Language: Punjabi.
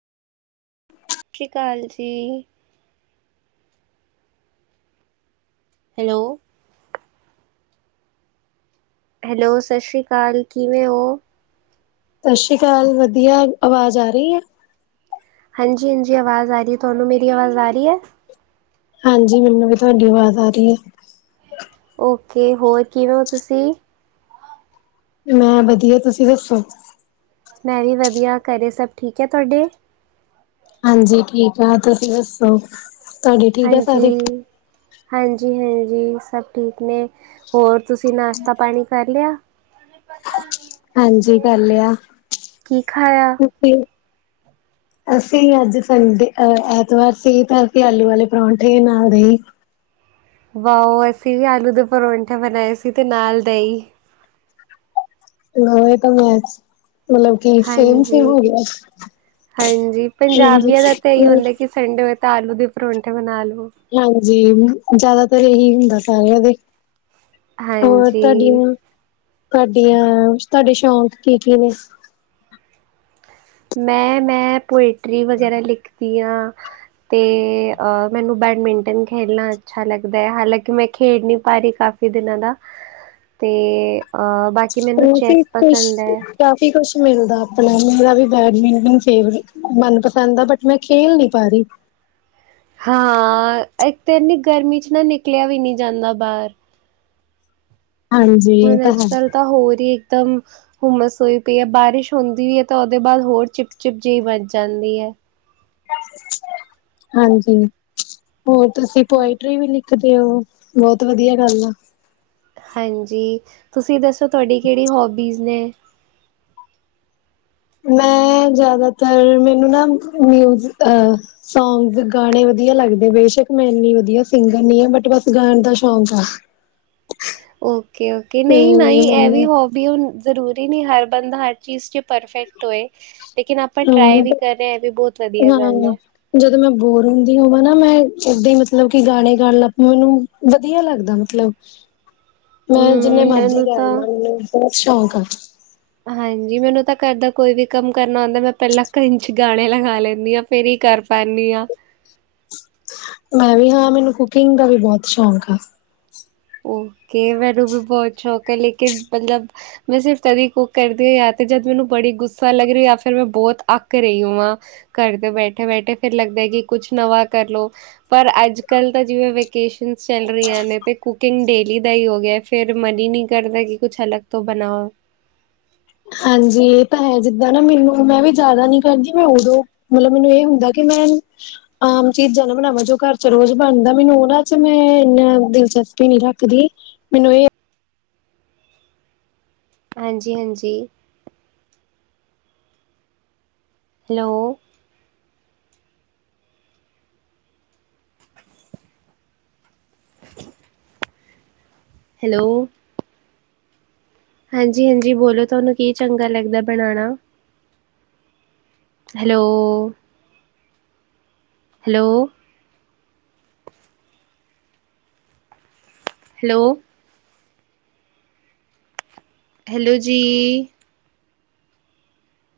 ਸਤਿ ਸ਼੍ਰੀ ਅਕਾਲ ਜੀ। ਹੈਲੋ। ਹੈਲੋ, ਸਤਿ ਸ੍ਰੀ ਅਕਾਲ। ਕਿਵੇਂ ਹੋ? ਸਤਿ ਸ੍ਰੀ ਅਕਾਲ। ਵਧੀਆ। ਅਵਾਜ਼ ਆ ਰਹੀ ਹੈ? ਹਾਂਜੀ, ਹਾਂਜੀ। ਅਵਾਜ਼ ਆ ਰਹੀ। ਤੁਹਾਨੂੰ ਮੇਰੀ ਆਵਾਜ਼ ਆ ਰਹੀ ਹੈ। ਹਾਂਜੀ, ਮੈਨੂੰ ਵੀ ਤੁਹਾਡੀ ਆਵਾਜ਼ ਆ ਰਹੀ ਹੈ। ਓਕੇ। ਹੋਰ ਕਿਵੇਂ ਹੋ ਤੁਸੀਂ? ਮੈਂ ਵਧੀਆ। ਤੁਸੀਂ ਦੱਸੋ? ''ਮੈਂ ਵੀ ਵਧੀਆ। ਘਰੇ ਸਭ ਠੀਕ ਐ ਤੁਹਾਡੇ? ਹਾਂਜੀ, ਠੀਕ ਆ। ਤੁਸੀਂ ਦੱਸੋ? ਤੁਹਾਡੇ ਠੀਕ ਆ ਸਾਰੇ ਹਾਂਜੀ-ਹਾਂਜੀ। ਹੂੰ। ਜੀ, ਸਭ ਠੀਕ ਨੇ। ਹੋਰ ਤੁਸੀਂ, ਨਾਸ਼ਤਾ ਪਾਣੀ ਕਰ ਲਿਆ? ਹਾਂਜੀ ਕਰ ਲਿਆ ਕੀ ਖਾਇਆ? ਤੁਸੀਂ ''ਅਸੀਂ ਅੱਜ ਸੰਡੇ ਅਹ ਐਤਵਾਰ ਸੀ, ਤਾਂ ਅਸੀਂ ਆਲੂ ਵਾਲੇ ਪਰੌਂਠੇ ਨਾਲ ਦਹੀਂ। ਵਾਓ। ਅਸੀਂ ਵੀ ਆਲੂ ਦੇ ਪਰੋਂਠੇ ਬਣਾਏ ਸੀ, ਤੇ ਨਾਲ ਦਹੀਂ। ਹੋ, ਇਹ ਤਾਂ, ਮੈਂਜ ਮਤਲਬ ਕਿ, ਸੇਮ- ਸੇਮ ਹੋ ਹਾਂਜੀ। ਗਿਆ ਹਾਂਜੀ ਪੰਜਾਬੀਆਂ ਦਾ ਹਜੀ ਤਾਂ ਇਹੀ ਹੋ ਹੁੰਦਾ ਕਿ ਸੰਡੇ ਹੋਏ ਆਲੂ ਦੇ ਪਰੌਂਠੇ ਬਣਾਲੋ। ਹਾਂਜੀ, ਜਿਆਦਾ ਫਿਰ ਇਹੀ ਹੁੰਦਾ ਸਾਰਿਆਂ ਦੇ ਹੋਰ, ਹਾਂਜੀ ਤੁਹਾਡੀਆਂ? ਤੁਹਾਡੇ, ਸ਼ੌਕ ਕੀ- ਕੀ ਨੇ? ਮੈਂ, ਮੈਂ 'ਪੋਇਟਰੀ ਵਗੈਰਾ ਲਿਖਦੀ ਆਂ। ਤੇ ਅਹ ''ਮੈਨੂੰ ਬੈਡਮਿੰਟਨ ਖੇਲਣਾ ਅੱਛਾ ਲੱਗਦਾ ਹੈ। ਹਾਲਾਂਕਿ ''ਮੈਂ ਖੇਡ ਨੀ ਪਾ ਰਹੀ ਕਾਫ਼ੀ ਦਿਨਾਂ ਦਾ। ਤੇ ਅਹ ਕਾਫੀ ਖੁਸ਼ ਕਾਫੀ ਕੂਸ਼ ਮਿਲਦਾ ਆਪਣਾ ਮੇਰਾ ਵੀ, 'ਬੈਡਮਿੰਟਨ ਫ ਮਨਪਸੰਦ ਆ, ਬਟ ਮੈਂ ਖੇਲ ਨੀ ਪਾ ਰਹੀ। ਹਾਂ, ਇੱਕ ਤਾਂ ਇਨੀ ਗਰਮੀ'ਚ ਨਾ ਨਿਕਲਿਆ ਵੀ ਨਹੀਂ ਜਾਂਦਾ ਬਾਹਰ। ਹਾਂਜੀ ਇਹ ਹੁਣ ਤਾਂ ਅੱਜ ਹੈ ਕੱਲ੍ਹ ਤਾਂ ਹੋਰ ਹੀ ਇੱਕਦਮ ਹੁਮਸ ਹੋਈ ਪਈ ਹੈ। ਬਾਰਿਸ਼ ਹੁੰਦੀ ਵੀ ਹੈ ਤਾਂ ਉਹਦੇ ਬਾਅਦ ਹੋਰ ਚਿਪ ਚਿਪ ਜਿਹੀ ਬਚ ਜਾਂਦੀ ਹੈ। ਹਾਂਜੀ। ਹੋਰ ਤੁਸੀਂ ਹਾਂ- ਪੋਇਟਰੀ ਵੀ ਲਿਖ ਦੇ ਹੋ ਬਹੁਤ ਵਧੀਆ ਗੱਲ ਆ। ਹਾਂਜੀ। ਤੁਸੀਂ ਦੱਸੋ ਤੁਹਾਡੀ ਕਿਹੜੀ ਹੋਬੀਜ਼ ਨੇ ਮੈਂ ਜ਼ਿਆਦਾਤਰ ਮੈਨੂੰ ਨਾ ਮਿਜ਼ ਸੌਗ ਗਾਣੇ ਵਧੀਆ ਲੱਗਦੇ ਬੇਸ਼ਕ ਮੈਂ ਇੰਨੀ ਵਧੀਆ ਸਿੰਗਰ ਨ ਆ ਬਟ ਬਸ ਗਾਣ ਦਾ ਸ਼ੌਂਕ ਆ। ਓਕੇ ਓਕੇ ਤੇ ਨਹੀਂ ਨਹੀਂ ਇਹ ਵੀ ਮੈਨੂੰ ਹੋਬੀ ਹ ਜ਼ਰੂਰੀ ਨਹੀਂ ਹਰ ਬੰਦਾ ਹਰ ਚੀਜ਼ ਚ ਪਰਫੈਕਟ ਹੋਏ। ਲੇਕਿਨ ਆਪਾਂ ਟਰਾਈ ਵੀ ਹਮ ਕਰ ਰਹੇ ਹ ਵੀ ਬਹੁਤ ਵਧੀਆ ਹਾਂ ਗੱਲ ਹੈ। ਜਦੋਂ ਮੈਂ ਬੋਰ ਹੁੰਦੀ ਹੋਵਾਂ ਨਾ ਮੈਂ ਓਦਾਂ ਮਤਲਬ ਕਿ ਗਾਣੇ ਗਾਣ ਲੱਗ ਮੈਨੂੰ ਵਧੀਆ ਲੱਗਦਾ ਮਤਲਬ ਹੂੰ ਮੈਂ ਜਿੰਨੇ ਮਰਜੀ ਮੈਨੂੰ ਕਰ ਤਾਂ ਲਾ ਗੀ। ਸ਼ੋਕ ਆ। ਹਾਂਜੀ ਮੈਨੂੰ ਤਾਂ ਘਰ ਦਾ ਕੋਈ ਵੀ ਕੰਮ ਕਰਨਾ ਹੁੰਦਾ ਮੈਂ ਪਹਿਲਾਂ ਕੰੰਨਚ ਗਾਣੇ ਲਗਾ ਲੈਂਦੀ ਹਾਂ ਫੇਰ ਹੀ ਕਰ ਪਾਉਦੀ ਹਾਂ। ਮੈਂ ਵੀ ਹਾਂ ਮੈਨੂੰ ਕੁਕਿੰਗ ਦਾ ਵੀ ਬਹੁਤ ਸ਼ੌਕ ਆ। ਓਕੇ ਮੈਨੂੰ ਵੀ ਬਹੁਤ ਸ਼ੋਕ ਹੈ। ਲੇਕਿਨ ਮਤਲਬ ਮੈਂ ਸਿਰਫ ਤਦੀ ਕੁ ਕਰਦੀ ਹ ਯਾ ਤੇ ਜਦ ਮੈਨੂੰ ਬੜੀ ਗੁੱਸਾ ਲੱਗ ਰਹੀ ਫਿਰ ਮੈਂ ਬਹੁਤ ਅੱਕ ਰਹੀ ਹ ਆ ਘਰ ਦੇ ਬੈਠੇ ਬੈਠੇ ਫਿਰ ਲੱਗਦਾ ਕਿ ਕੁਛ ਨਵਾਂ ਕਰਲੋ ਪਰ ਅੱਜ ਕੱਲ ਤਾਂ ਜਿਵੇਂ ਵੇਕੇਸ਼ਨ ਚੱਲ ਰਹੀਆਂ ਨੇ ਤੇ ਕੁਕਿੰਗ ਡੇਲੀ ਦਾ ਹੀ ਹੋ ਗਿਆ। ਫਿਰ ਮਨ ਹੀ ਨਹੀਂ ਕਰਦਾ ਕਿ ਕੁਛ ਅਲਗ ਤੋਂ ਬਣਾਓ। ਹਾਂਜੀ ਇਹ ਤਾਂ ਹੈ ਜਿੰਦਾਂ ਨਾ ਮੈਨੂੰ ਮੈਂ ਵੀ ਜ਼ਿਆਦਾ ਨੀ ਕਰਦੀ ਮੈਂ ਉਦੋਂ ਮਤਲਬ ਮੈਨੂੰ ਇਹ ਹੁੰਦਾ ਕਿ ਮੈਂ ਆਮ ਚੀਜ਼ਾਂ ਨਾ ਬਣਾਵਾਂ ਜੋ ਘਰ ਚ ਰੋਜ਼ ਬਣਦਾ ਮੈਨੂੰ ਉਹਨਾਂ ਚ ਮੈਂ ਇਨਾ ਦਿਲਚਸਪੀ ਨੀ ਰੱਖਦੀ ਮੈਨੂੰ ਇਹ ਹਾਂਜੀ ਹਾਂਜੀ। ਹੈਲੋ। ਹੈਲੋ। ਹਾਂਜੀ ਹਾਂਜੀ ਬੋਲੋ ਤੁਹਾਨੂੰ ਕੀ ਚੰਗਾ ਲੱਗਦਾ ਬਣਾਉਣਾ। ਹੈਲੋ। ਹੈਲੋ। ਹੈਲ ਹੈਲੋ ਜੀ।